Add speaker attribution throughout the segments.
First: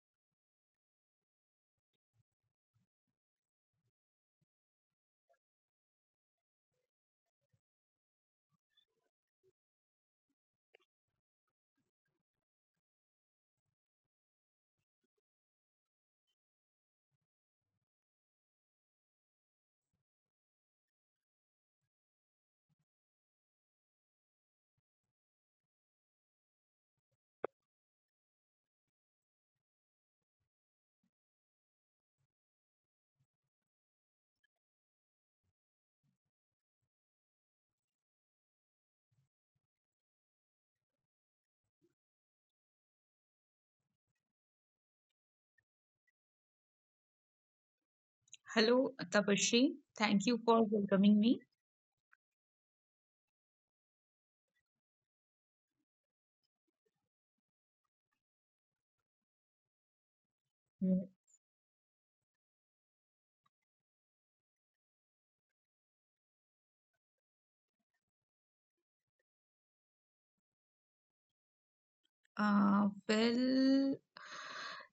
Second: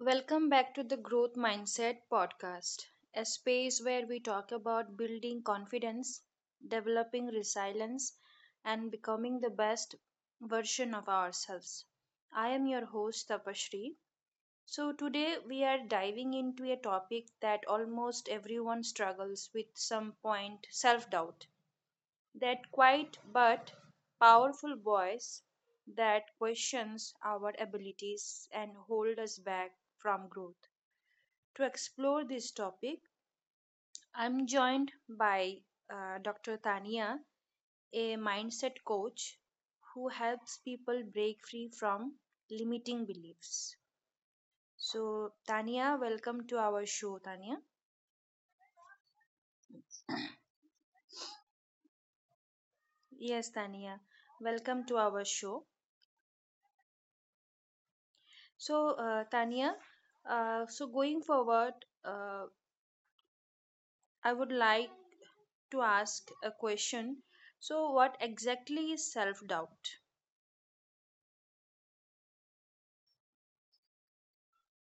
Speaker 1: Welcome back to the Growth Mindset podcast, a space where we talk about building confidence, developing resilience, and becoming the best version of ourselves. I am your host, Tapashri. So today we are diving into a topic that almost everyone struggles with some point, self doubt. That quiet but powerful voice that questions our abilities and hold us back from growth. To explore this topic, I'm joined by Dr. Tania, a mindset coach who helps people break free from limiting beliefs. So, Tania, welcome to our show, Tania.
Speaker 2: Hello, Tapashri. Thank you for welcoming me.
Speaker 1: Yes, Tania, welcome to our show. So, Tania, so
Speaker 2: Mm.
Speaker 1: going forward, uh, I would like to ask a question. So, what exactly is self doubt?
Speaker 2: Uh, well,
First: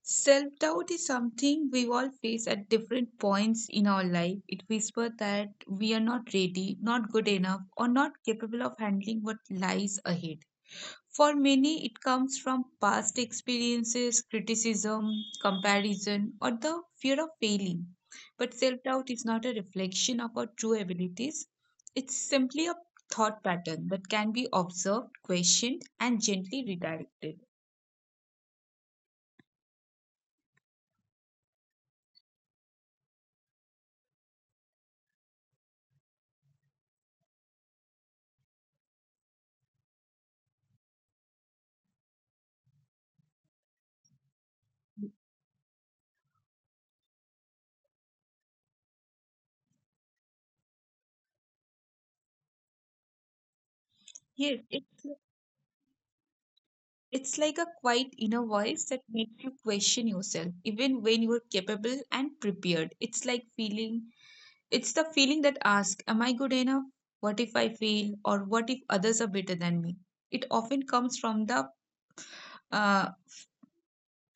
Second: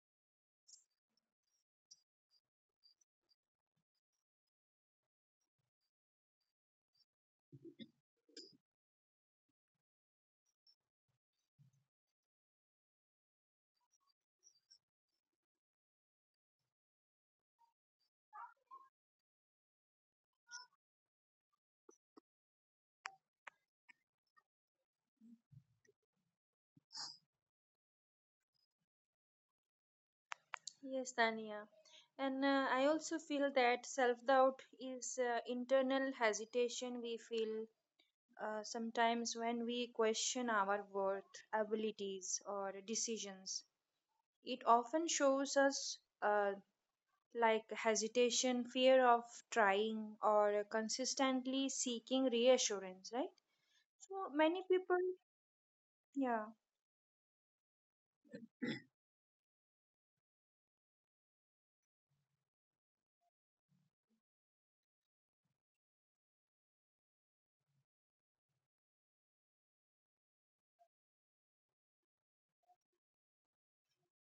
Speaker 2: self doubt is something we all face at different points in our life. It whispers that we are not ready, not good enough, or not capable of handling what lies ahead. For many, it comes from past experiences, criticism, comparison, or the fear of failing. But self doubt is not a reflection of our true abilities. It's simply a thought pattern that can be observed, questioned, and gently redirected.
Speaker 1: Yes, Tania. And I also feel that self doubt is internal hesitation we feel sometimes when we question our worth, abilities, or decisions. It often shows us like hesitation, fear of trying, or consistently seeking reassurance, right? So
Speaker 2: Yes,
Speaker 1: many people,
Speaker 2: it's
Speaker 1: yeah.
Speaker 2: it's like a quiet inner voice that makes you question yourself, even when you're capable and prepared. It's the feeling that asks, am I good enough? What if I fail? Or what if others are better than me? It often comes from the uh,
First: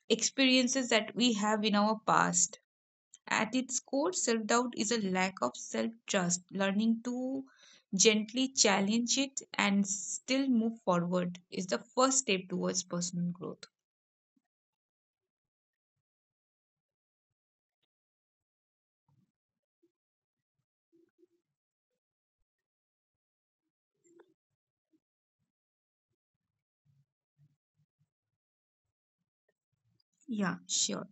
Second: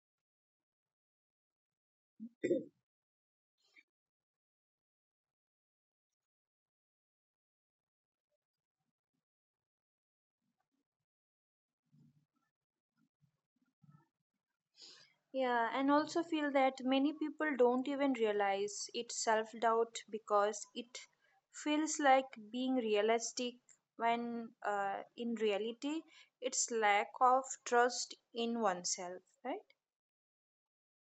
Speaker 2: experiences that we have in our past. At its core, self doubt is a lack of self trust. Learning to gently challenge it and still move forward is the first step towards personal growth.
Speaker 1: Yeah, and also feel that many people don't even realize it's self doubt because it feels like being realistic when in reality it's lack of trust in oneself, right?
Speaker 2: Yeah, sure.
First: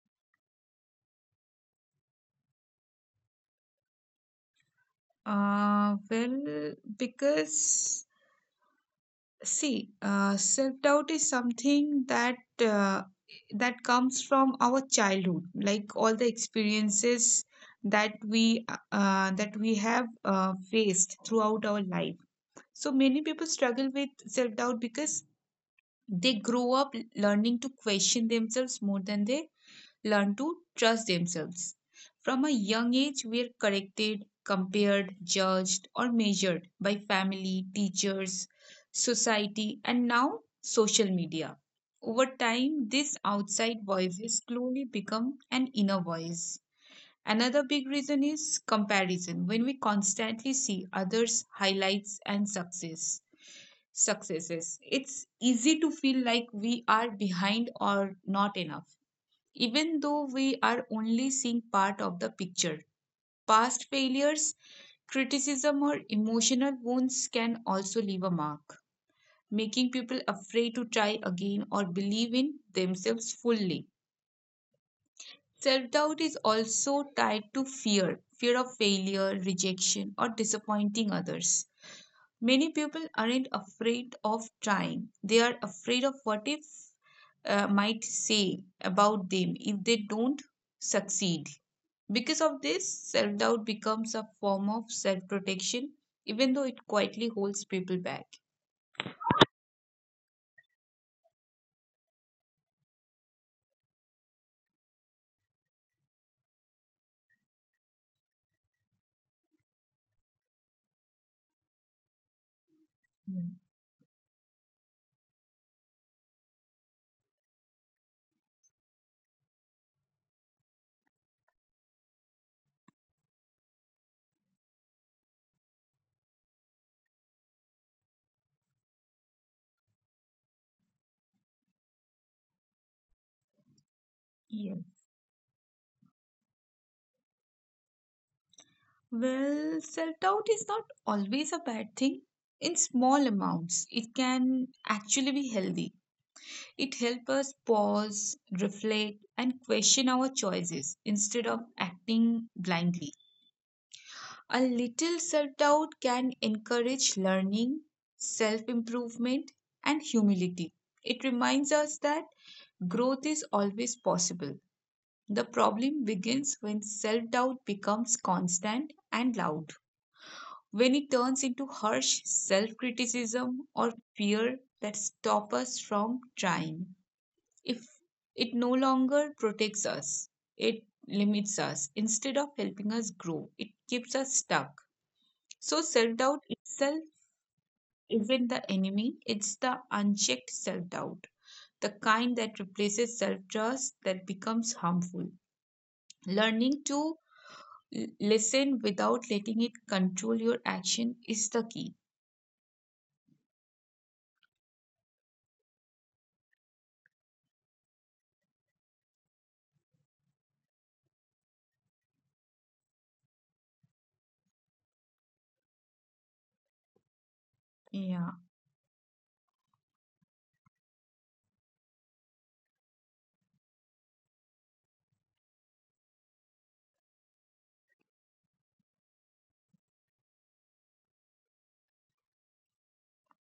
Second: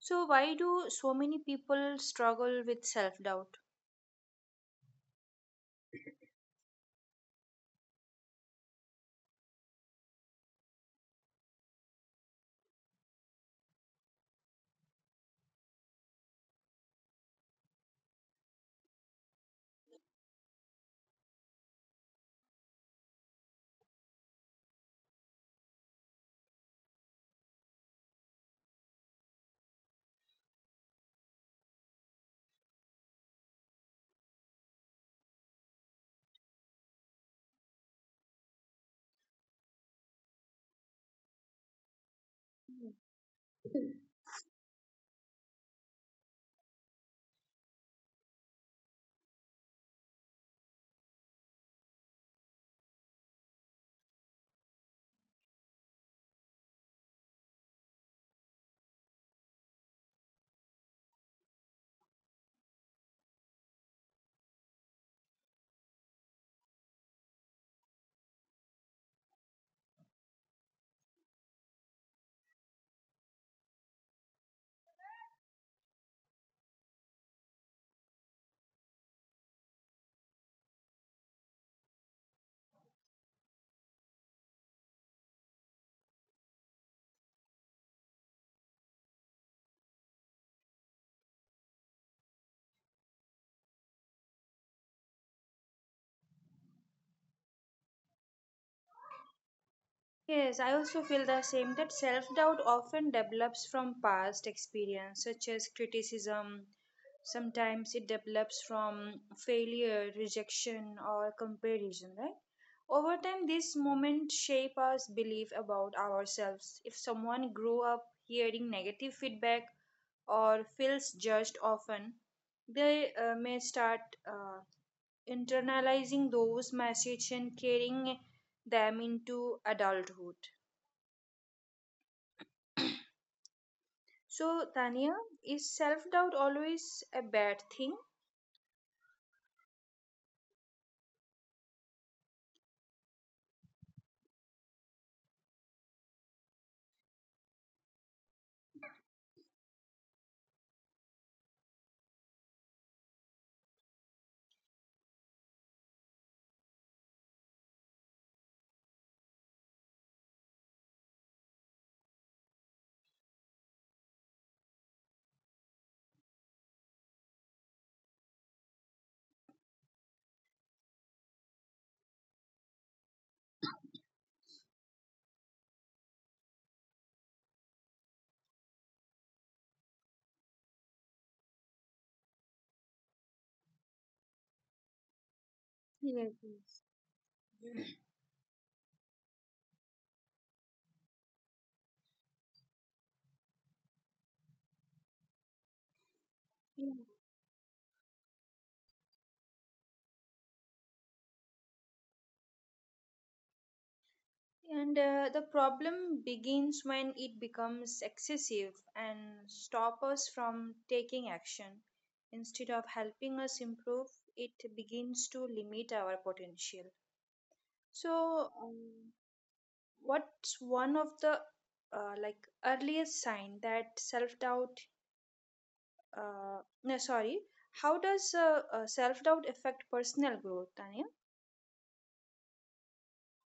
Speaker 1: So, why do so many people struggle with self doubt?
Speaker 2: Uh, well, because self doubt is something that comes from our childhood, like all the experiences that we that we have faced throughout our life. So many people struggle with self doubt because they grow up learning to question themselves more than they learn to trust themselves. From a young age, we are corrected, compared, judged, or measured by family, teachers, society, and now social media. Over time, these outside voices slowly become an inner voice. Another big reason is comparison. When we constantly see others' highlights and successes, it's easy to feel like we are behind or not enough, even though we are only seeing part of the picture. Past failures, criticism, or emotional wounds can also leave a mark, making people afraid to try again or believe in themselves fully. Self doubt is also tied to fear, fear of failure, rejection, or disappointing others. Many people aren't afraid of trying, they are afraid of what if might say about them if they don't succeed. Because of this, self doubt becomes a form of self protection, even though it quietly holds people back.
Speaker 1: Yes, I also feel the same that self doubt often develops from past experience, such as criticism. Sometimes it develops from failure, rejection, or comparison, right? Over time,
Speaker 2: Mm.
Speaker 1: these moments shape our belief about ourselves. If someone grew up hearing negative feedback or feels judged often, they may start uh, internalizing those messages and carrying them into adulthood. So,
Speaker 2: Yes.
Speaker 1: Tania, is self doubt always a bad thing?
Speaker 2: Well, self doubt is not always a bad thing. In small amounts, it can actually be healthy. It helps us pause, reflect, and question our choices instead of acting blindly. A little self doubt can encourage learning, self improvement, and humility. It reminds us that growth is always possible. The problem begins when self doubt becomes constant and loud, when it turns into harsh self criticism or fear that stop us from trying. If it no longer protects us, it limits us. Instead of helping us grow, it keeps us stuck. So, self
Speaker 1: Yes,
Speaker 2: doubt
Speaker 1: yes.
Speaker 2: itself isn't the enemy, it's the unchecked self doubt, the kind that replaces self trust that becomes harmful. Learning
Speaker 1: Yeah.
Speaker 2: to listen without letting it control your action is the key.
Speaker 1: And the problem begins when it becomes excessive and stop us from taking action. Instead of helping us improve, it begins to limit our potential.
Speaker 2: Yeah.
Speaker 1: So, what's one of the uh, like earliest sign that self doubt no, sorry. How does self doubt affect personal growth, Tanya?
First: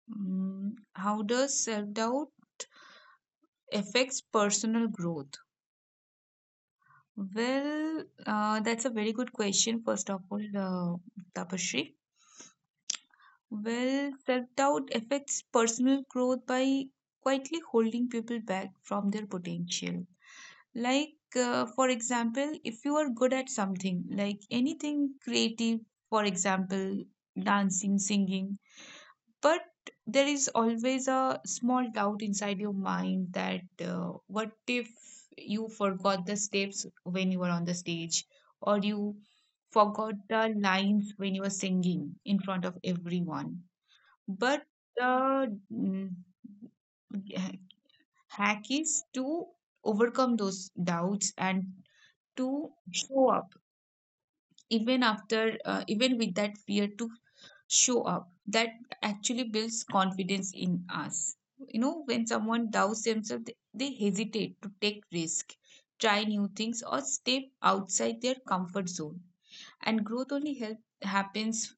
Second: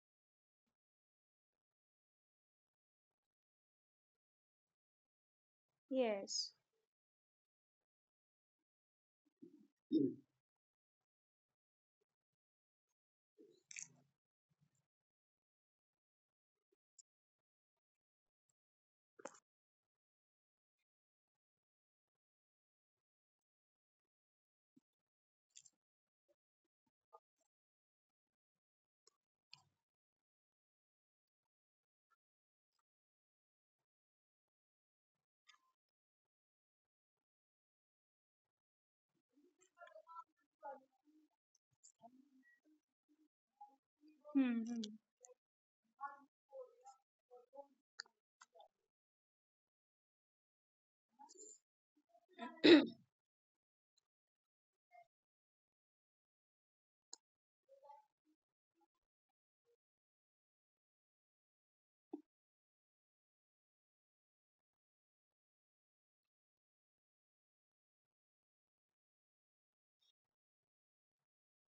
Speaker 2: Mm, how does self doubt affects personal growth?
Speaker 1: Yes.
Speaker 2: Well, that's a very good question, first of all, Tapashri. Well, self doubt affects personal growth by quietly holding people back from their potential. Like, for example, if you are good at something, like anything creative, for example, dancing, singing, but there is always a small doubt inside your mind that what if you forgot the steps when you were on the stage, or you forgot the lines when you were singing in front of everyone,
Speaker 1: Hmm,
Speaker 2: but
Speaker 1: hmm.
Speaker 2: the hack is to overcome those doubts and to show up even after even with that fear, to show up, that actually builds confidence in us. You know, when someone doubts themselves, they hesitate to take risk, try new things, or step outside their comfort zone. And growth only happens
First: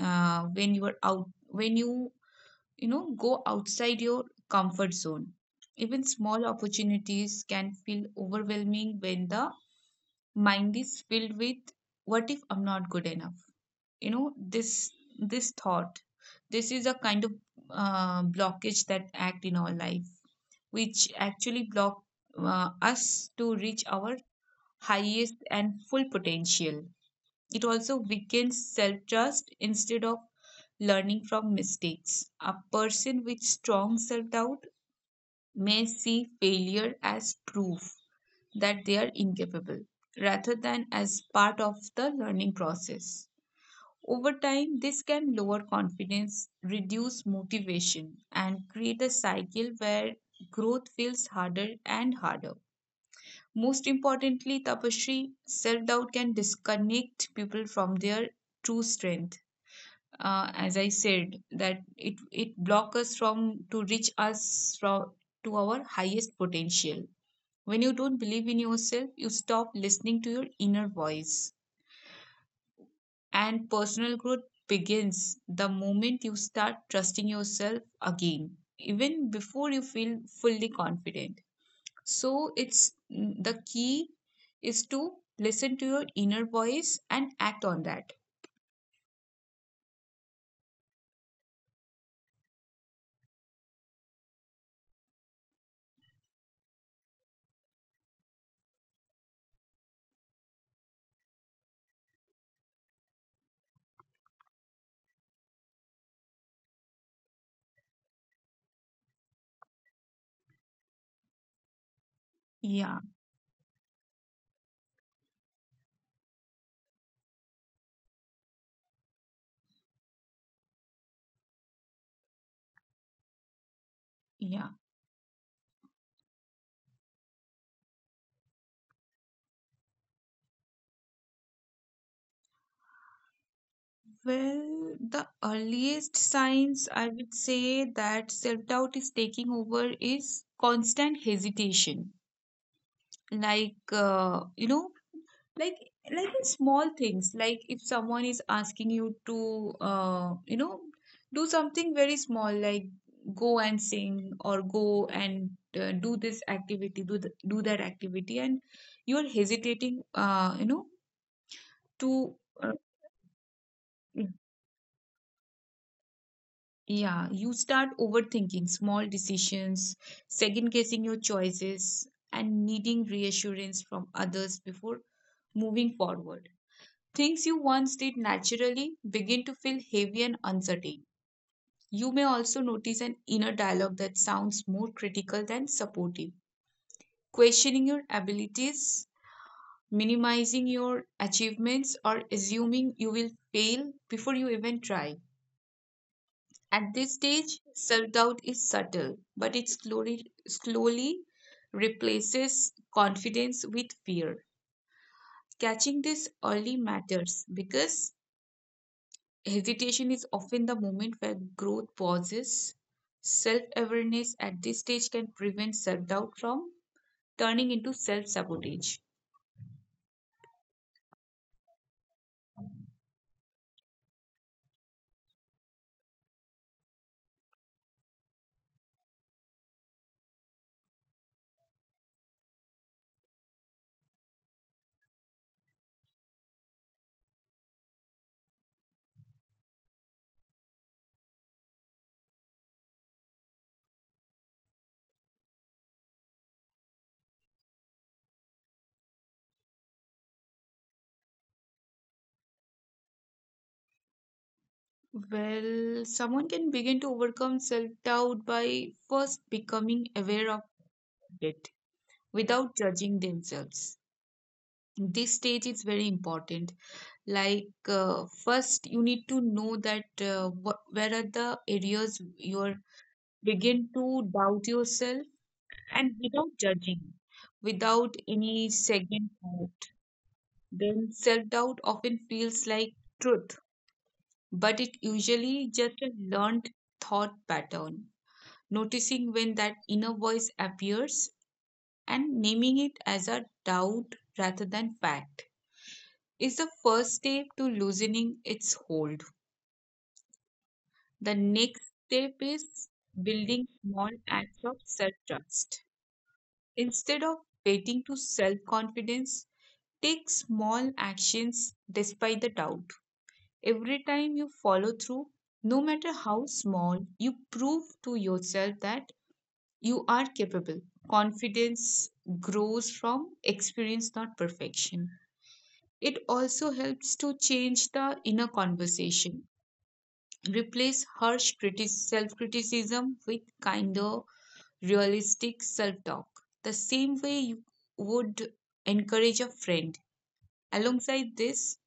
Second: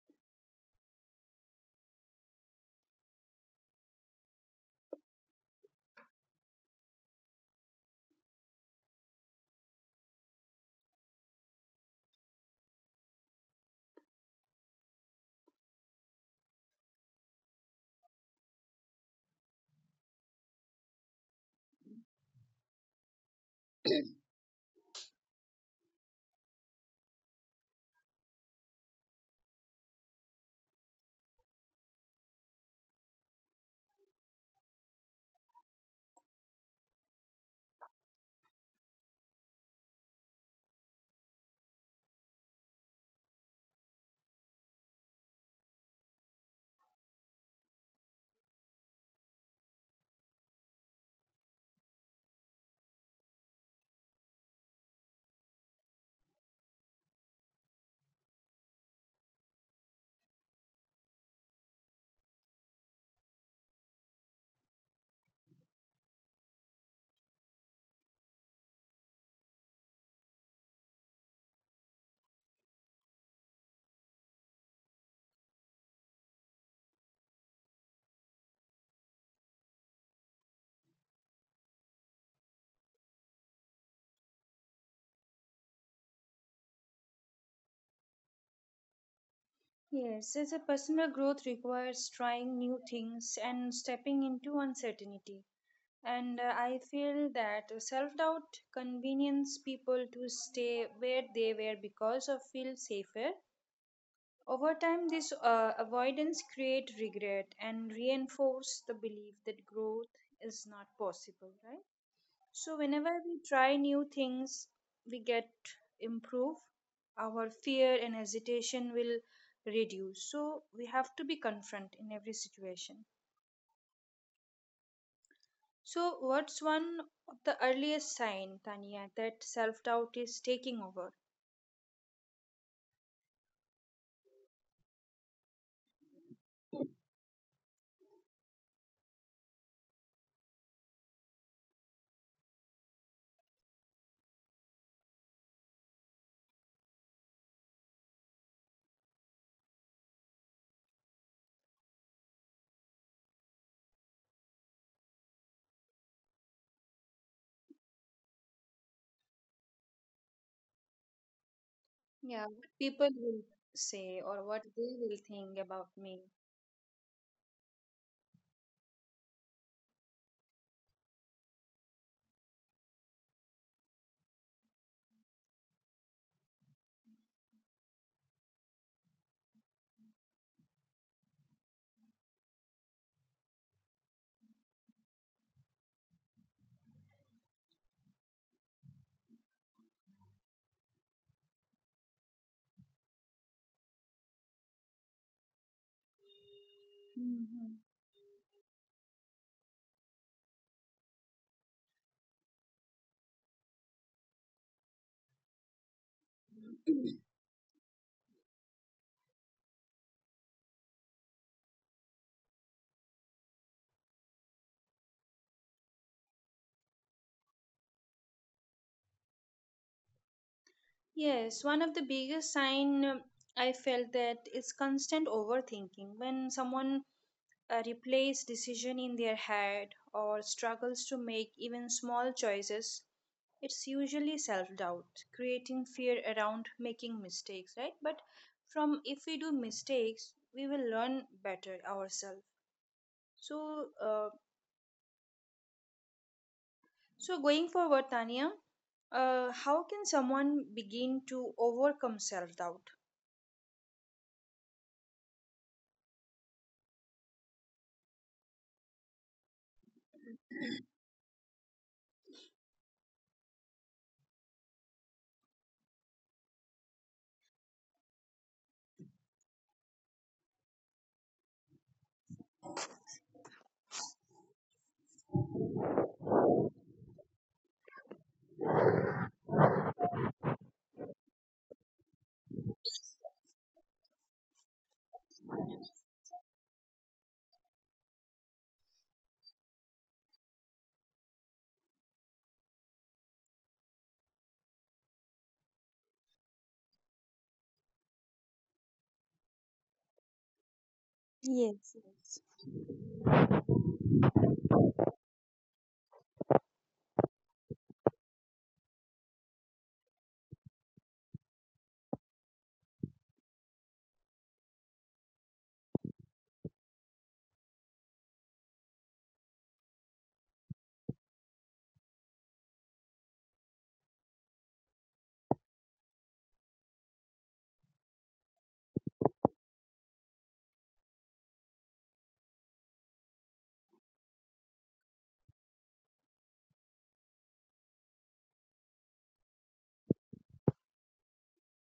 Speaker 2: when you are out, when you know, go outside your comfort zone. Even small opportunities can feel overwhelming when the mind is filled with what if I'm not good enough. You know, this this thought, this is a kind of blockage that act in our life, which actually block us to reach our highest and full potential. It also weakens self trust. Instead of learning from mistakes, a person with strong self doubt may see failure as proof that they are incapable rather than as part of the learning process. Over time, this can lower confidence, reduce motivation, and create a cycle where growth feels harder and harder. Most importantly, tapasri, self doubt can disconnect people from their true strength. As I said, that it blocks us from to reach us from to our highest potential. When you don't believe in yourself, you stop listening to your inner voice. And personal growth begins the moment you start trusting yourself again, even before you feel fully confident. So, it's the key is to listen to your inner voice and act on that.
Speaker 1: Yes, as a personal growth requires trying new things and stepping into uncertainty. And I feel that self doubt convenience people to stay where they were because of feel safer. Over time, this avoidance create regret and reinforce the belief that growth is not possible, right? So
Speaker 2: Yeah,
Speaker 1: whenever we try new things, we get improve. Our fear and hesitation will reduce. So we have to be confront in every situation.
Speaker 2: yeah.
Speaker 1: So what's one of the earliest sign, Tania, that self-doubt is taking over?
Speaker 2: Well, the earliest signs I would say that self doubt is taking over is constant hesitation. Like, like like in small things, like if someone is asking you to do something very small, like go and sing, or go and do this activity, do that activity, and you're hesitating, to
Speaker 1: Yeah, what
Speaker 2: uh,
Speaker 1: people will say
Speaker 2: y-
Speaker 1: or what they will think about me.
Speaker 2: yeah, you start overthinking small decisions, second guessing your choices, and needing reassurance from others before moving forward. Things you once did naturally begin to feel heavy and uncertain. You may also notice an inner dialogue that sounds more critical than supportive, questioning your abilities, minimizing your achievements, or assuming you will fail before you even try. At this stage, self doubt is subtle, but it slowly, slowly replaces confidence with fear. Catching this early matters because hesitation is often the moment where growth pauses. Self awareness at this stage can prevent self doubt from turning into self sabotage.
Speaker 1: Yes, one of the biggest sign I felt that is constant overthinking. When someone replays decision in their head or struggles to make even small choices, it's usually self-doubt, creating fear around making mistakes, right? But from if we do mistakes, we will learn better ourselves. So, so going forward, Tanya, how can someone begin to overcome self-doubt?
Speaker 2: Well, someone can begin to overcome self doubt by first becoming aware of it without judging themselves. This stage is very important. Like, first, you need to know that what, where are the areas you are begin to doubt yourself, and without judging, without any second thought, then self doubt often feels like truth, but it usually just a learned thought pattern. Noticing when that inner voice appears and naming it as a doubt rather than fact is the first step to loosening its hold. The next step is building small acts of self trust. Instead of waiting to self confidence, take small actions despite the doubt. Every time you follow through, no matter how small, you prove to yourself that you are capable. Confidence grows from experience, not perfection. It also helps to change the inner conversation. Replace harsh self criticism with kinder, realistic self talk, the same way you would encourage a friend. Alongside this,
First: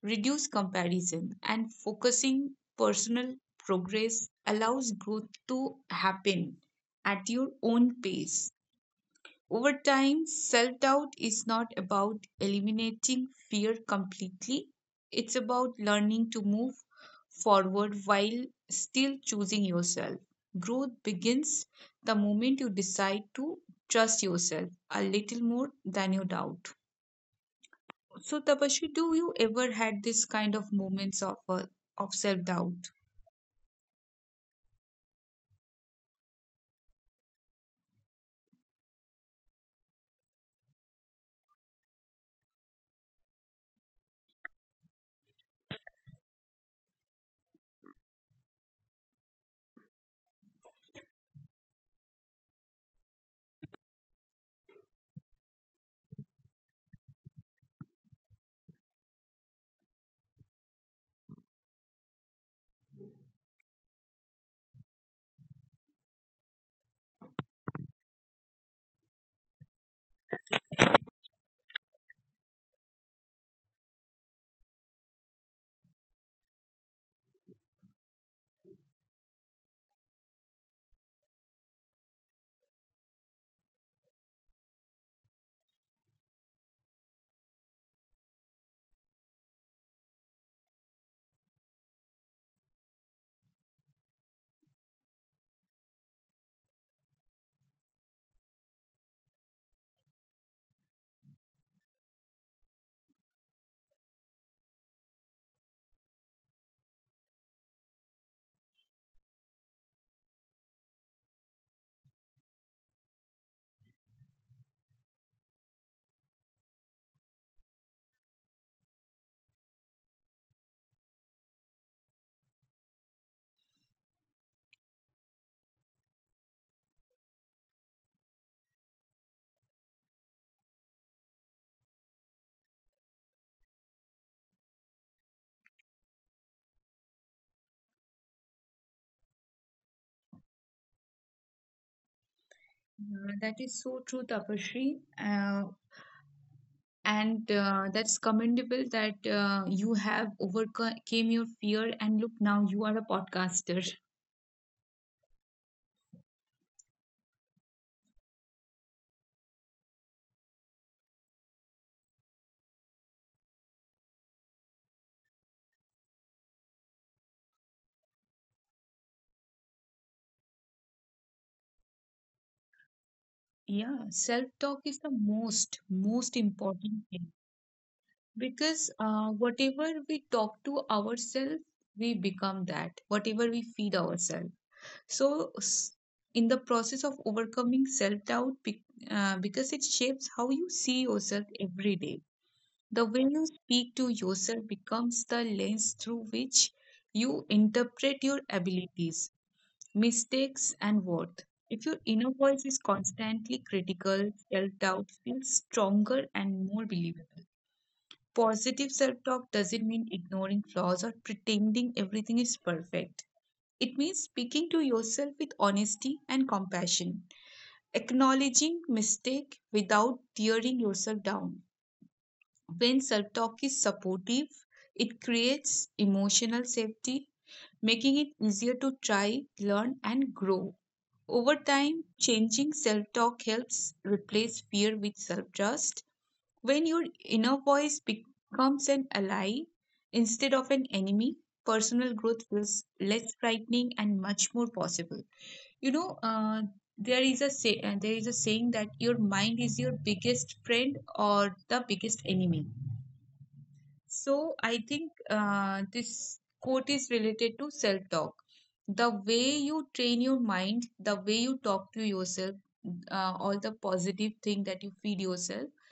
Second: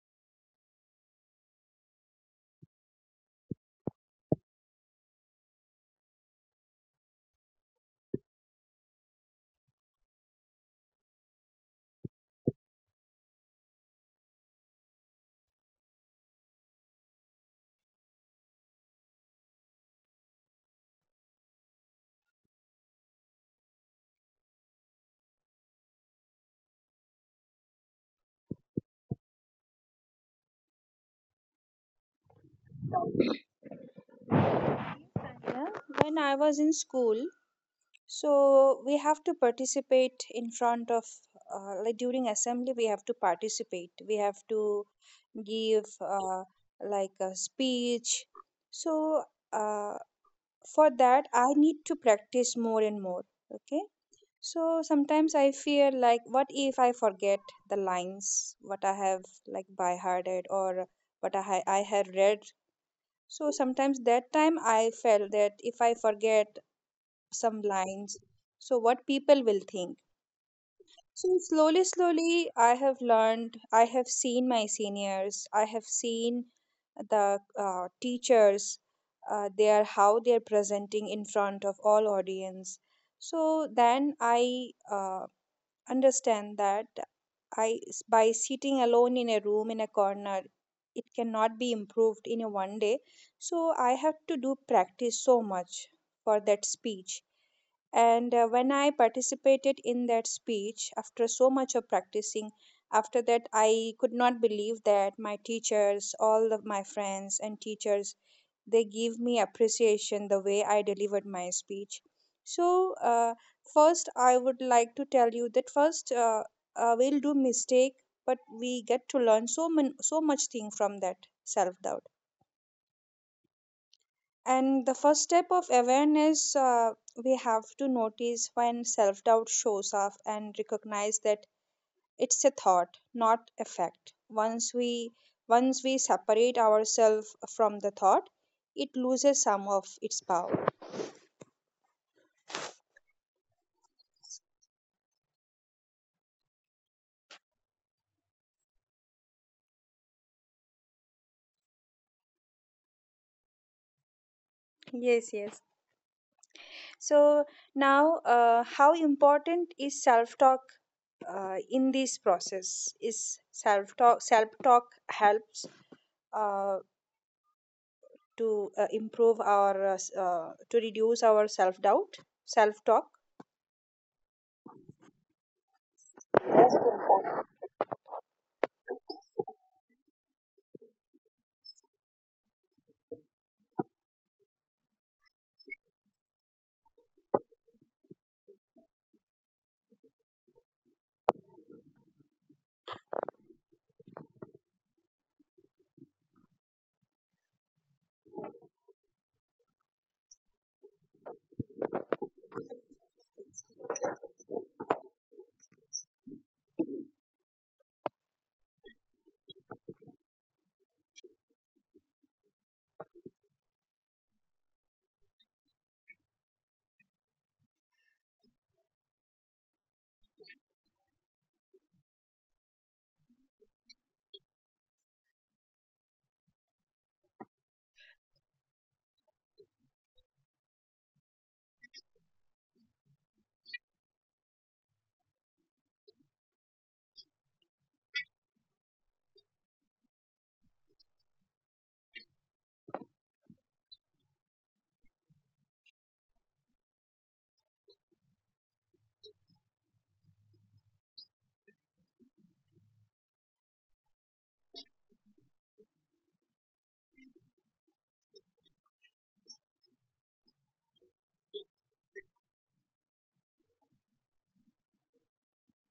Speaker 2: reduce comparison, and focusing personal progress allows growth to happen at your own pace. Over time, self doubt is not about eliminating fear completely, it's about learning to move forward while still choosing yourself. Growth begins the moment you decide to trust yourself a little more than you doubt. So, Tapashri, do you ever had this kind of moments of self doubt?
Speaker 1: Yeah, when I was in school, so we have to participate in front of, like during assembly, we have to participate. We have to give like a speech. So uh, for that, I need to practice more and more. Okay. So sometimes I fear like, what if I forget the lines, what I have like by hearted or what I have read. So sometimes that time I felt that if I forget some lines, so what people will think. So slowly, slowly I have learned, I have seen my seniors, I have seen the teachers, they are how they are presenting in front of all audience. So then I understand that I, by sitting alone in a room in a corner, it cannot be improved in a one day. So I have to do practice so much for that speech. And when I participated in that speech, after so much of practicing, after that I could not believe that my teachers, all of my friends and teachers, they give me appreciation the way I delivered my speech. So first, I would like to tell you that first we'll do mistake, but we get to learn so much thing from that self doubt. And the first step of awareness, we have to notice when self doubt shows up and recognize that it's a thought, not a fact. Once we separate ourselves from the thought, it loses some of its power.
Speaker 2: That is so true, Tapashri. Uh, and that's commendable that you have overcame your fear, and look, now you are a podcaster.
Speaker 1: Yes, yes. So now, how important is self talk in this process? Is self talk Self talk helps uh, to improve our to reduce our self doubt, self talk.
Speaker 2: Yeah, self talk is the most important thing, because whatever we talk to ourselves, we become that. Whatever we feed ourselves. So, in the process of overcoming self doubt, because it shapes how you see yourself every day, the way you speak to yourself becomes the lens through which you interpret your abilities, mistakes, and worth. If your inner voice is constantly critical, self doubt feels stronger and more believable. Positive self talk doesn't mean ignoring flaws or pretending everything is perfect. It means speaking to yourself with honesty and compassion, acknowledging mistake without tearing yourself down. When self-talk is supportive, it creates emotional safety, making it easier to try, learn and grow. Over time, changing self-talk helps replace fear with self-trust. When your inner voice becomes an ally instead of an enemy, personal growth feels less frightening and much more possible you know uh, there is a saying that your mind is your biggest friend or the biggest enemy. So I think this quote is related to self talk. The way you train your mind, the way you talk to yourself, all the positive thing that you feed yourself,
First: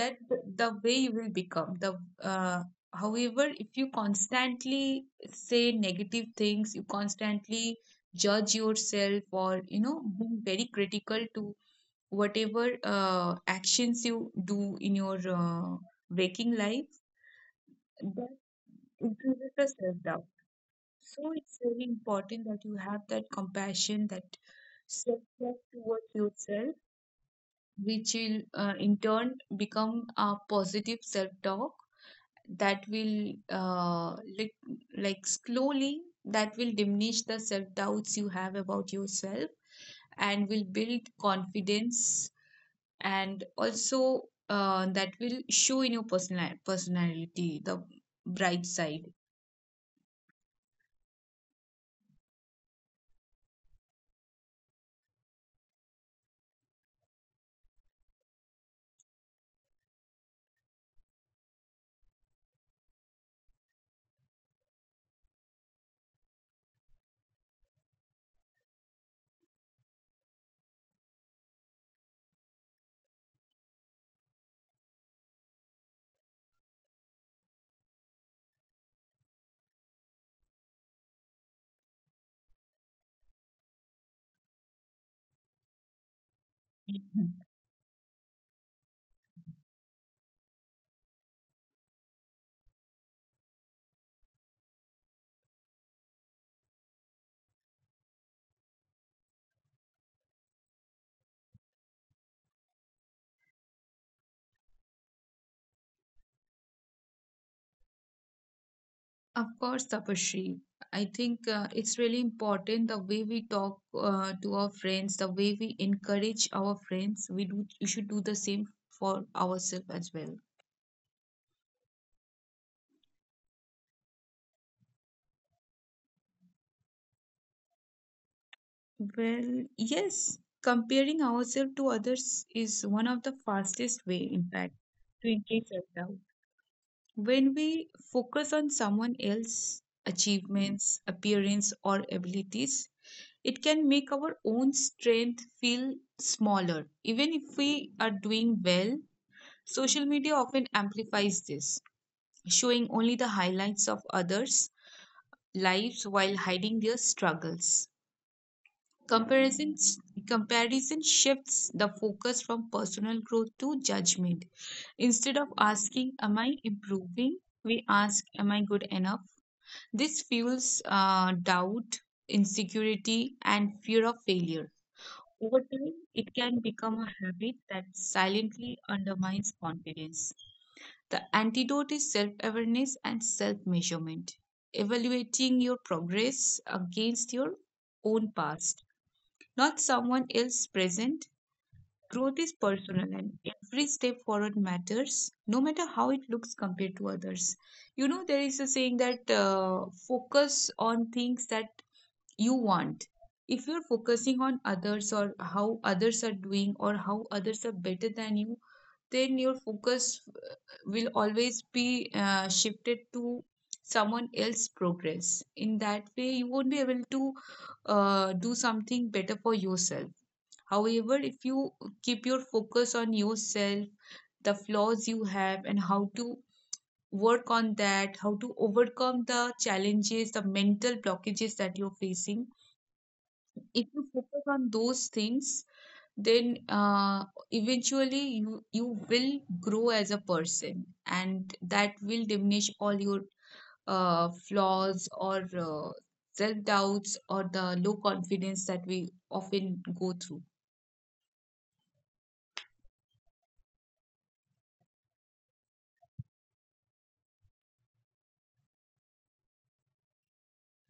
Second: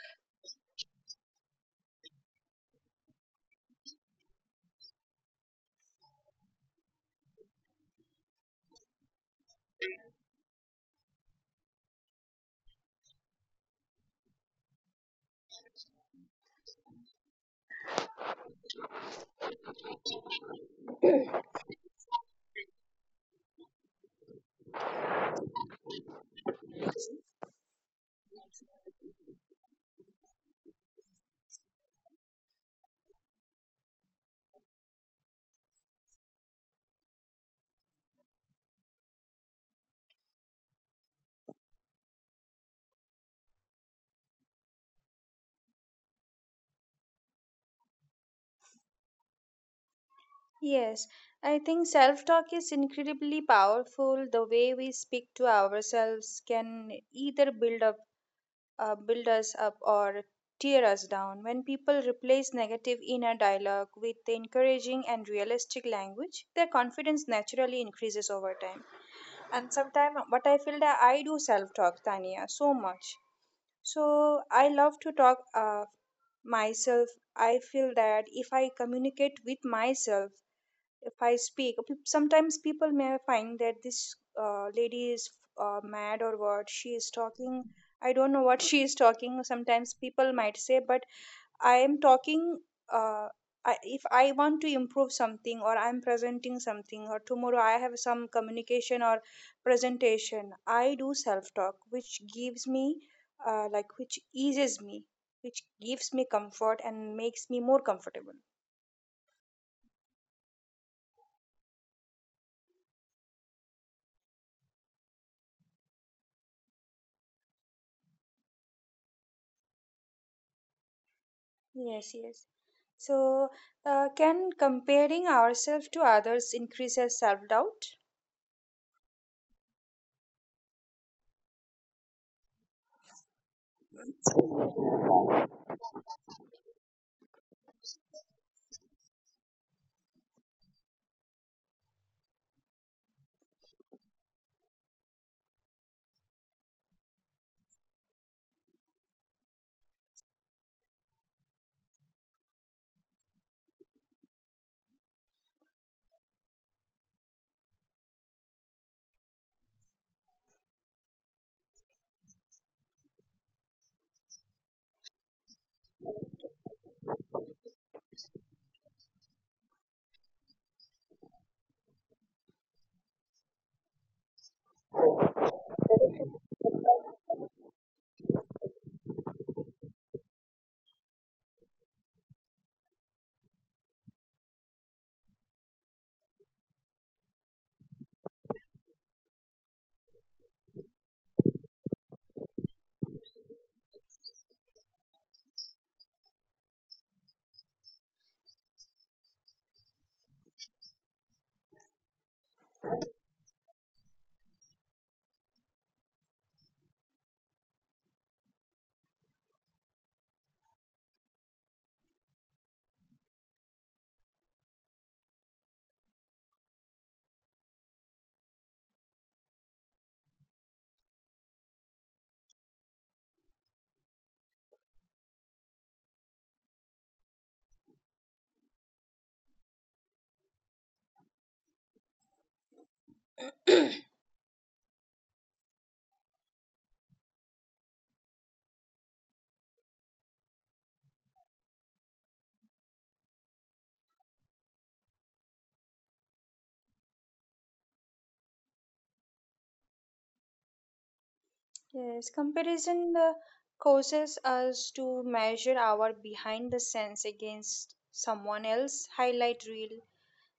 Speaker 2: that the way you will become the uh, However, if you constantly say negative things, you constantly judge yourself or you know being very critical to whatever actions you do in your waking life, that increases the self doubt. So it's very important that you have that compassion, that self love towards yourself, which will in turn become a positive self talk, that will lit like slowly that will diminish the self doubts you have about yourself and will build confidence. And also, that will show in your personality the bright side.
Speaker 1: Yes, I think self talk is incredibly powerful. The way we speak to ourselves can either build us up or tear us down. When people replace negative inner dialogue with encouraging and realistic language, their confidence naturally increases over time. And sometimes, what I feel that I do self talk, Tania, so much. So I love to talk myself. I feel that if I communicate with myself, if I speak, sometimes people may find that this lady is mad or what she is
Speaker 2: Mhm.
Speaker 1: talking. I don't know what she is talking. Sometimes people might say, but I am talking, uh, if I want to improve something or I'm presenting something or tomorrow I have some communication or presentation, I do self talk, which gives me which eases me, which gives me comfort and makes me more comfortable.
Speaker 2: Of course, Tapashri, I think it's really important the way we talk to our friends, the way we encourage our friends, we do. You should do the same for ourselves as well.
Speaker 1: Yes, yes. So, can comparing ourselves to others increase our self doubt?
Speaker 2: Well, yes, comparing ourselves to others is one of the fastest way, in fact, to increase self-doubt. When we focus on someone else's achievements, appearance, or abilities, it can make our own strength feel smaller, even if we are doing well. Social media often amplifies this, showing only the highlights of others' lives while hiding their struggles. Comparisons, comparison shifts the focus from personal growth to judgment. Instead of asking, am I improving? We ask, am I good enough? This fuels doubt, insecurity, and fear of failure. Over time, it can become a habit that silently undermines confidence. The antidote is self awareness and self measurement, evaluating your progress against your own past, not someone else present. Growth is personal and every step forward matters, no matter how it looks compared to others. You know, there is a saying that focus on things that you want. If you're focusing on others or how others are doing or how others are better than you, then your focus will always be shifted to someone else's progress. In that way, you won't be able to do something better for yourself. However, if you keep your focus on yourself, the flaws you have, and how to work on that, how to overcome the challenges, the mental blockages that you're facing, if you focus on those things, then eventually you will grow as a person, and that will diminish all your flaws or self doubts or the low confidence that we often go through.
Speaker 1: Yes, comparison causes us to measure our behind the sense against someone else highlight reel.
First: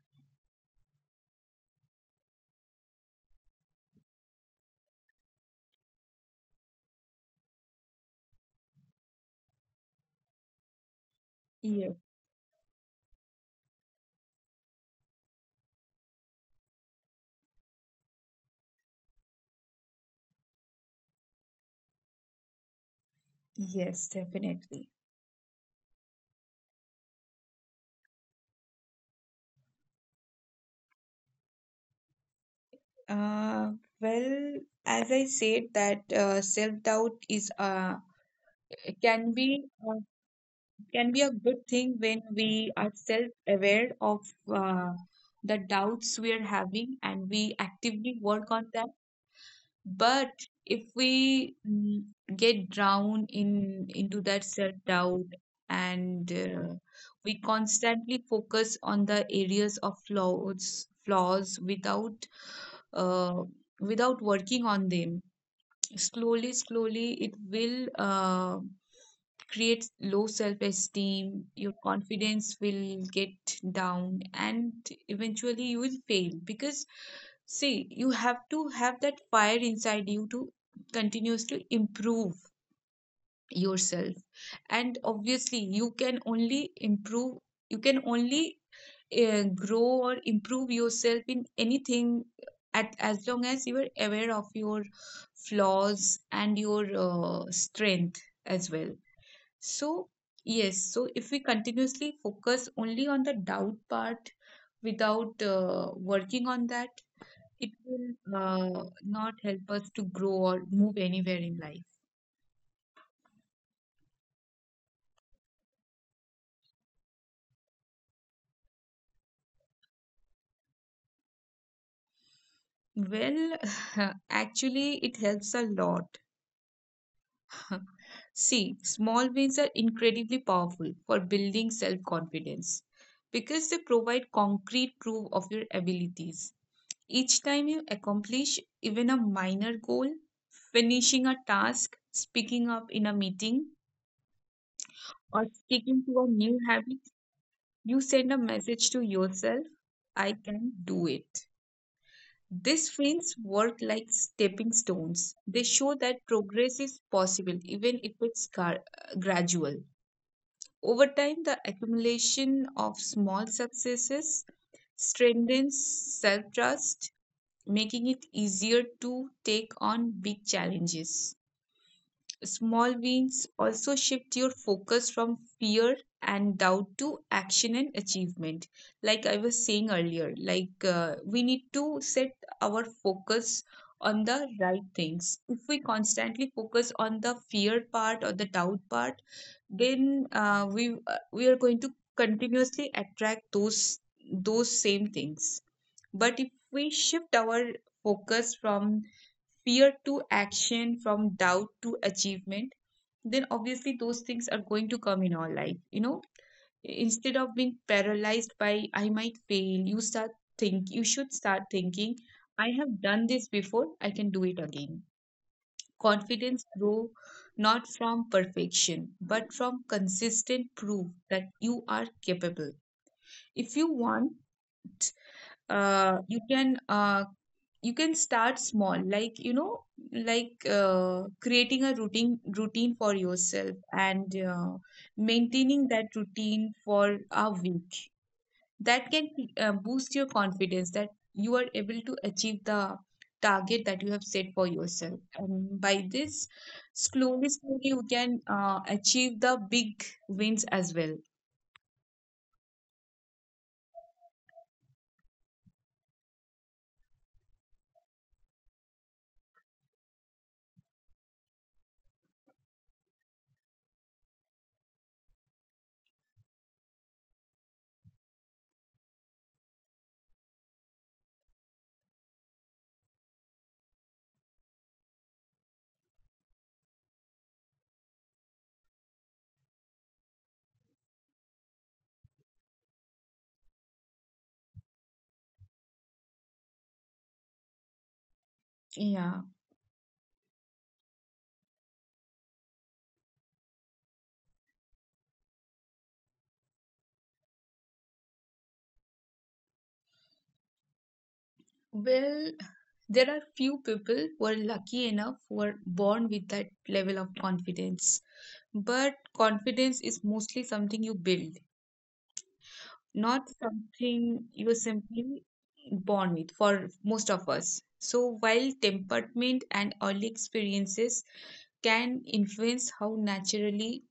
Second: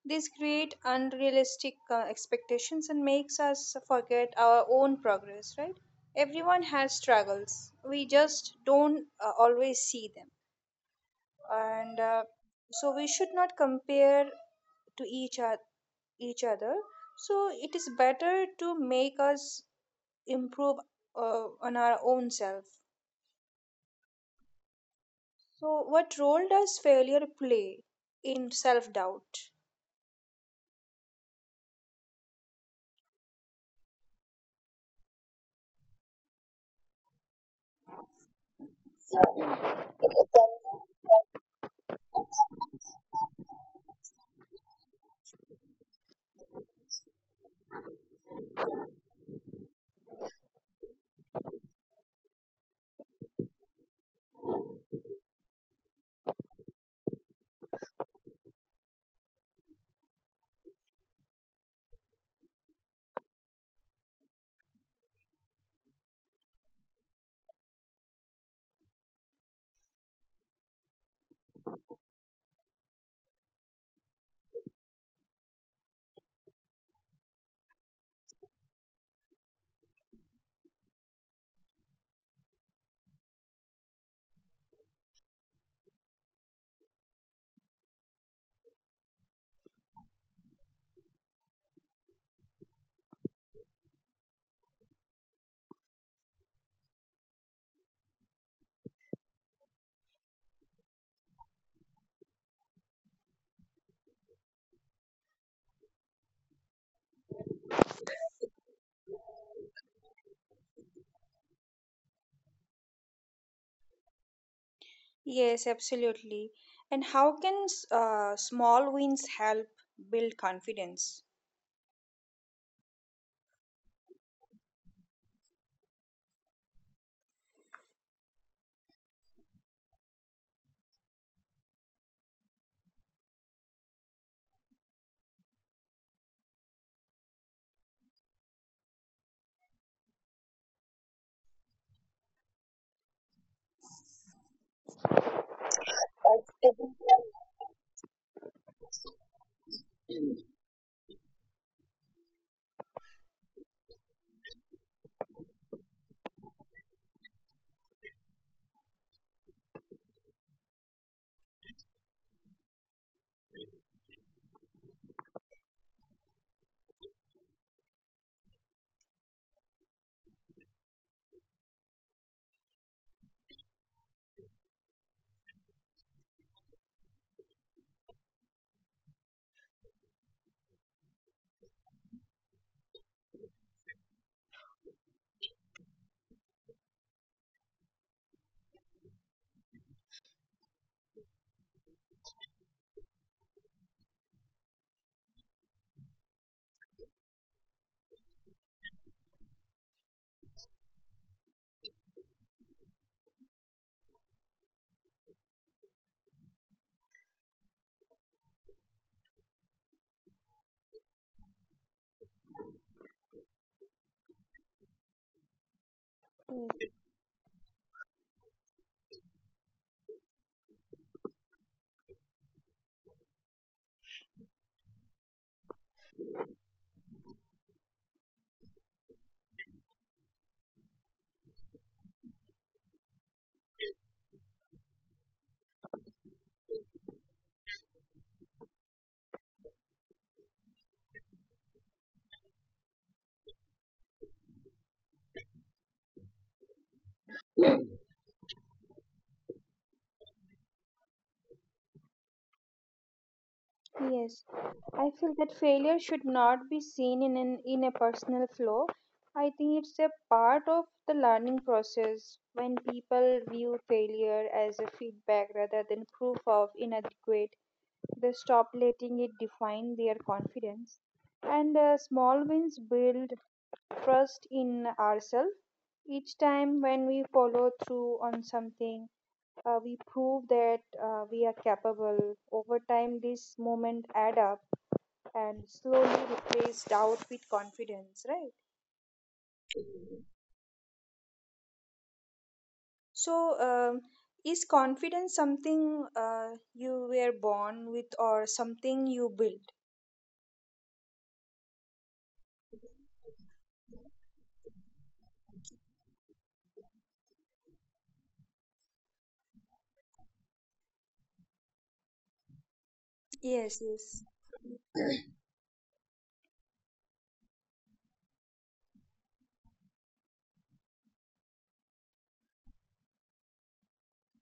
Speaker 1: This create unrealistic expectations and makes us forget our own progress, right? Everyone has struggles. We just don't always see them. And
Speaker 2: Yes.
Speaker 1: so we should not compare to each, other. Each other. So it is better to make us improve on our own self.
Speaker 2: Yes, definitely.
Speaker 1: So, what role does failure play in self doubt?
Speaker 2: Uh, well, as I said, that self-doubt is can be uh, can be a good thing when we are self-aware of uh, the doubts we are having and we actively work on that. But if we get drowned in into that self-doubt and we constantly focus on the areas of flaws without uh, without working on them, slowly it will create low self esteem, your confidence will get down, and eventually you will fail. Because see, you have to have that fire inside you to continuously improve yourself. And obviously you can only improve, you can only grow or improve yourself in anything at as long as you are aware of your flaws and your strength as well. So yes, so if we continuously focus only on the doubt part without working on that, it will not help us to grow or move anywhere in life.
Speaker 1: Yes, absolutely. And how can small wins help build confidence?
Speaker 2: Well, actually, it helps a lot. See, small wins are incredibly powerful for building self confidence because they provide concrete proof of your abilities. Each time you accomplish even a minor goal, finishing a task, speaking up in a meeting, or sticking to a new habit, you send a message to yourself: I can do it. These films work like stepping stones. They show that progress is possible, even if it's gradual. Over time, the accumulation of small successes strengthens self trust, making it easier to take on big challenges. Small wins also shift your focus from fear and doubt to action and achievement. Like I was saying earlier, like we need to set our focus on the right things. If we constantly focus on the fear part or the doubt part, then we are going to continuously attract those same things. But if we shift our focus from fear to action, from doubt to achievement, then obviously those things are going to come in our life. You know, instead of being paralyzed by I might fail, you start think you should start thinking I have done this before, I can do it again. Confidence grow not from perfection but from consistent proof that you are capable. If you want, uh, you can uh, you can start small, like you know, like creating a routine for yourself and maintaining that routine for a week. That can boost your confidence that you are able to achieve the target that you have set for yourself. And by this, slowly you can achieve the big wins as well.
Speaker 1: Yes, I feel that failure should not be seen in in a personal flaw. I think it's a part of the learning process when people view failure as a feedback rather than proof of inadequate. They stop letting it define their confidence. And small wins build trust in ourselves. Each time when we follow through on something, we prove that we are capable. Over time, this moment add up and slowly replace doubt with confidence, right?
Speaker 2: Yeah.
Speaker 1: So, is confidence something you were born with or something you built?
Speaker 2: Well, there are few people who are lucky enough, who are born with that level of confidence. But confidence is mostly something you build, not
Speaker 1: Yes, yes.
Speaker 2: something you're simply born with for most of us. So while temperament and early experiences can influence how naturally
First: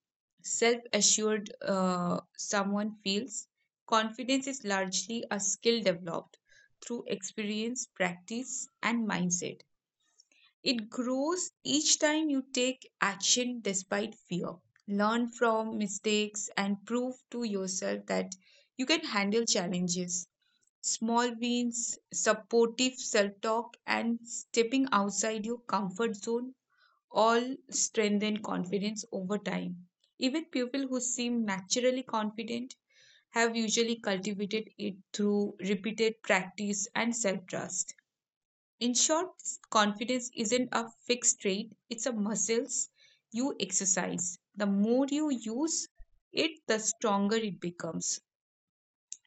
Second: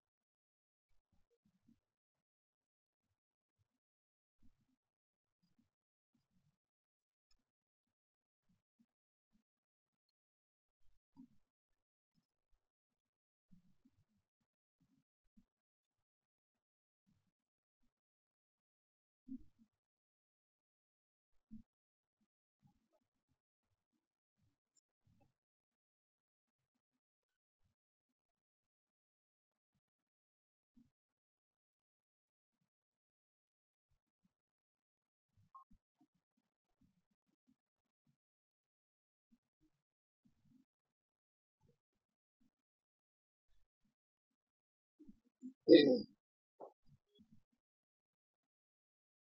Speaker 2: self assured someone feels. Confidence is largely a skill developed through experience, practice, and mindset. It grows each time you take action despite fear. Learn from mistakes and prove to yourself that you can handle challenges. Small wins, supportive self talk, and stepping outside your comfort zone all strengthen confidence over time. Even people who seem naturally confident have usually cultivated it through repeated practice and self trust. In short, confidence isn't a fixed trait, it's a muscles you exercise. The more you use it, the stronger it becomes.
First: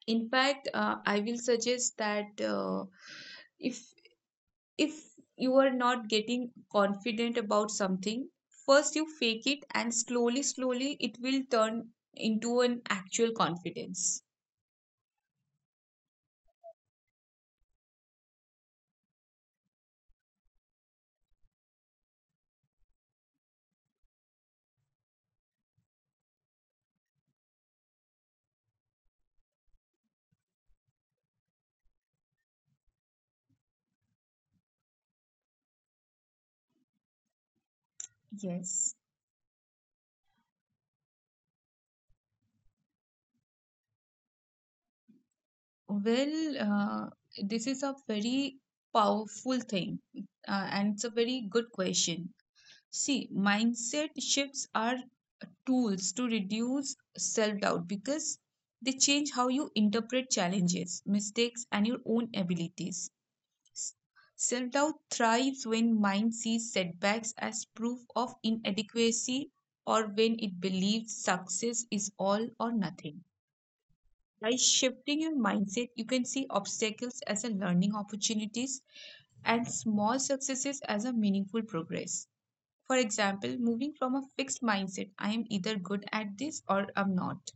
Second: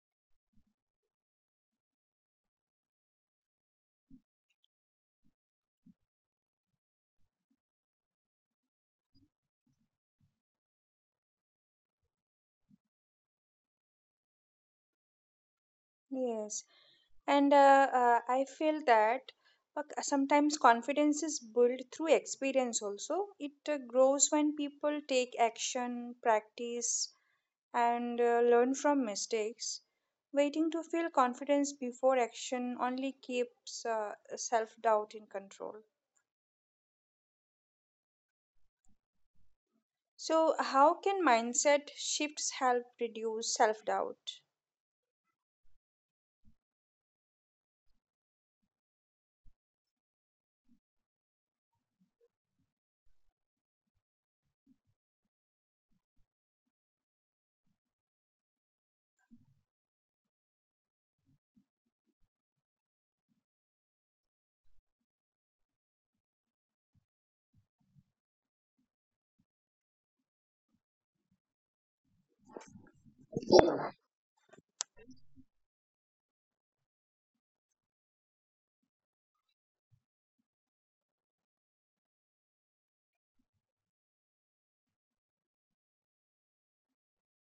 Speaker 2: In fact, I will suggest that uh, if if you are not getting confident about something, first you fake it and slowly, slowly it will turn into an actual confidence.
Speaker 1: Yes. And I feel that sometimes confidence is built through experience also. It grows when people take action, practice, and learn from mistakes. Waiting to feel confidence before action only keeps self doubt in control.
Speaker 2: Yes.
Speaker 1: So, how can mindset shifts help reduce self doubt?
Speaker 2: Well, this is a very powerful thing, and it's a very good question. See, mindset shifts are tools to reduce self doubt because they change how you interpret challenges, mistakes, and your own abilities. Self-doubt thrives when mind sees setbacks as proof of inadequacy or when it believes success is all or nothing. By shifting your mindset, you can see obstacles as a learning opportunities and small successes as a meaningful progress. For example, moving from a fixed mindset, I am either good at this or I'm not,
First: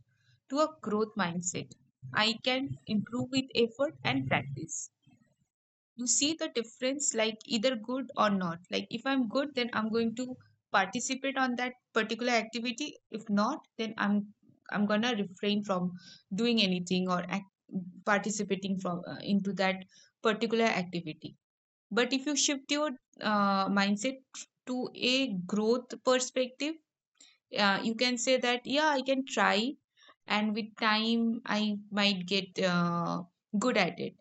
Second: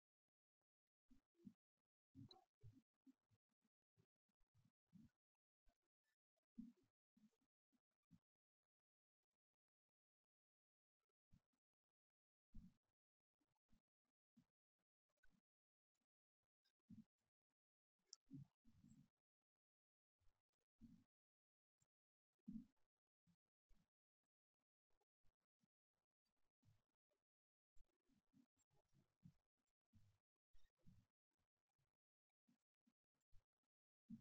Speaker 2: to a growth mindset, I can improve with effort and practice. You see the difference, like either good or not, like if I'm good then I'm going to participate on that particular activity, if not then I'm gonna refrain from doing anything or participating from into that particular activity. But if you shift your mindset to a growth perspective, you can say that yeah I can try and with time I might get good at it.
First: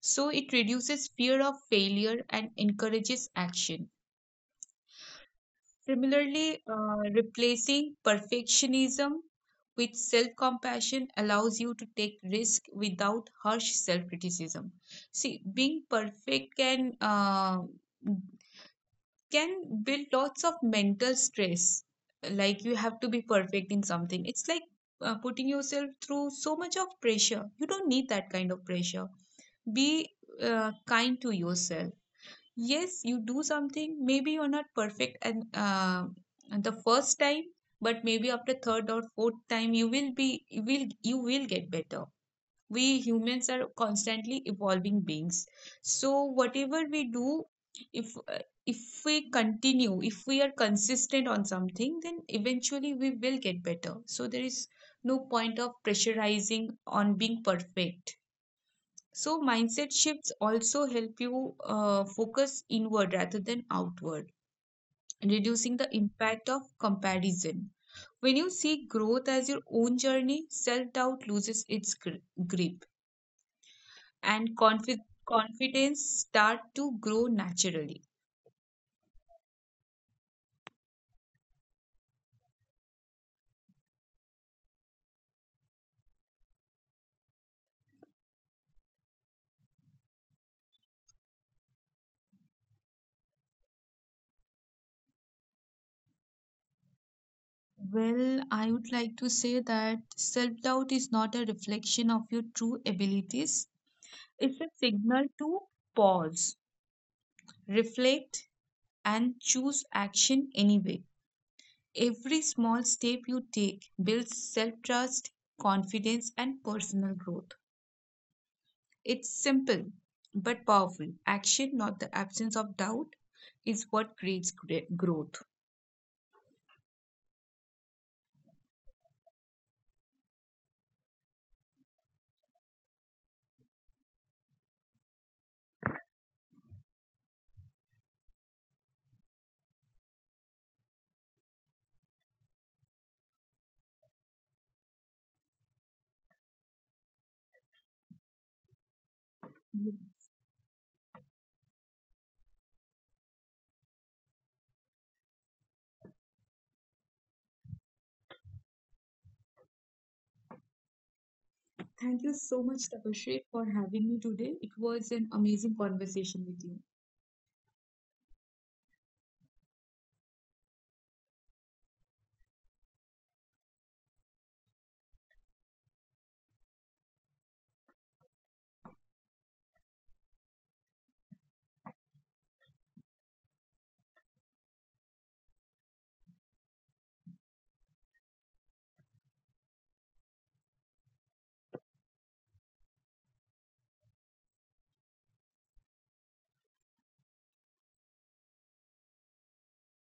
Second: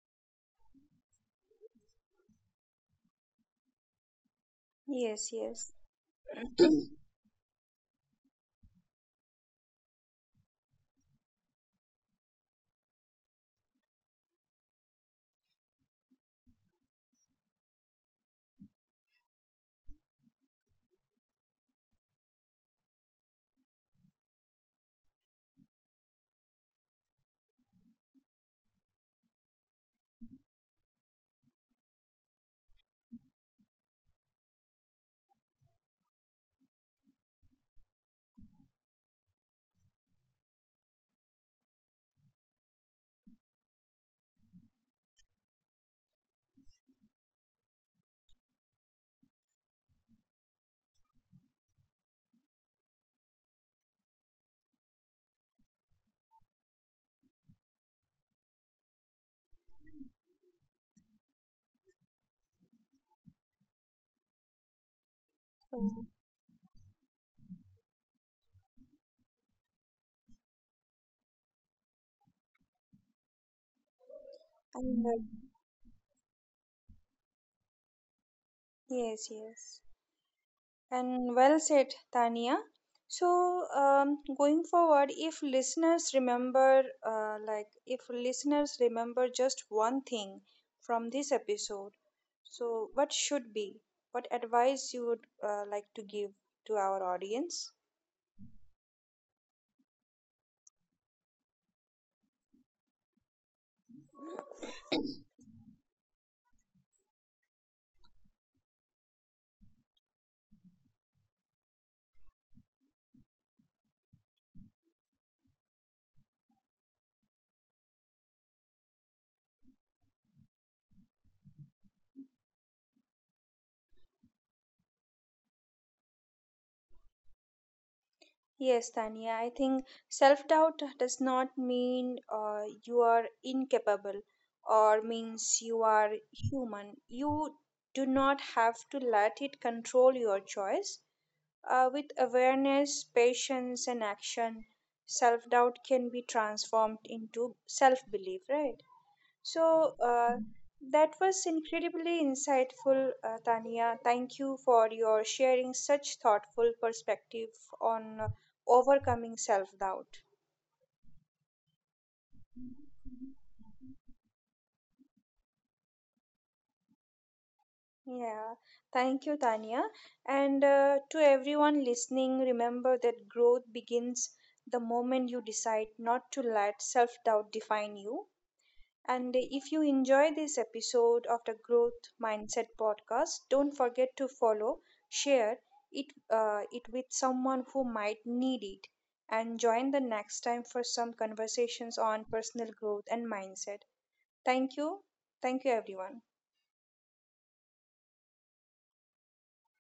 Speaker 2: So it reduces fear of failure and encourages action.
Speaker 1: Yes, yes.
Speaker 2: Similarly, replacing perfectionism with self compassion allows you to take risk without harsh self criticism. See, being perfect can build lots of mental stress. Like you have to be perfect in something. It's like putting yourself through so much of pressure. You don't need that kind of pressure. Be kind to yourself. Yes, you do something, maybe you're not perfect and the first time, but maybe after third or fourth time you will you will get better. We humans are constantly evolving beings, so whatever we do, if if we continue, if we are consistent on something, then eventually we will get better. So there is no point of pressurizing on being perfect. So, mindset shifts also help you focus inward rather than outward, reducing the impact of comparison. When you see growth as your own journey, self doubt loses its grip and
Speaker 1: And,
Speaker 2: confidence start to grow naturally.
Speaker 1: mm, yes, yes. And well said, Tania. So, going forward, if listeners remember just one thing from this episode, so what should be? What advice you would like to give to our audience?
Speaker 2: Well, I would like to say that self doubt is not a reflection of your true abilities, it's a signal to pause, reflect, and choose action anyway. Every small step you take builds self trust, confidence, and personal growth. It's simple but powerful. Action, not the absence of doubt, is what creates growth.
Speaker 1: Yes, Tania, I think self doubt does not mean you are incapable or means you are human. You do not have to let it control your choice. With awareness, patience, and action, self doubt can be transformed into self belief, right? So,
Speaker 2: Yeah.
Speaker 1: that was incredibly insightful, Tania. Thank you for your sharing such thoughtful perspective on overcoming self doubt.
Speaker 2: Thank you so much, Tapashri, for having me today. It was an amazing conversation with you.
Speaker 1: Yeah, thank you, Tania. And to everyone listening, remember that growth begins the moment you decide not to let self doubt define you. And if you enjoy this episode of the Growth Mindset podcast, don't forget to follow, share it, with someone who might need it, and join the next time for some conversations on personal growth and mindset. Thank you. Thank you, everyone.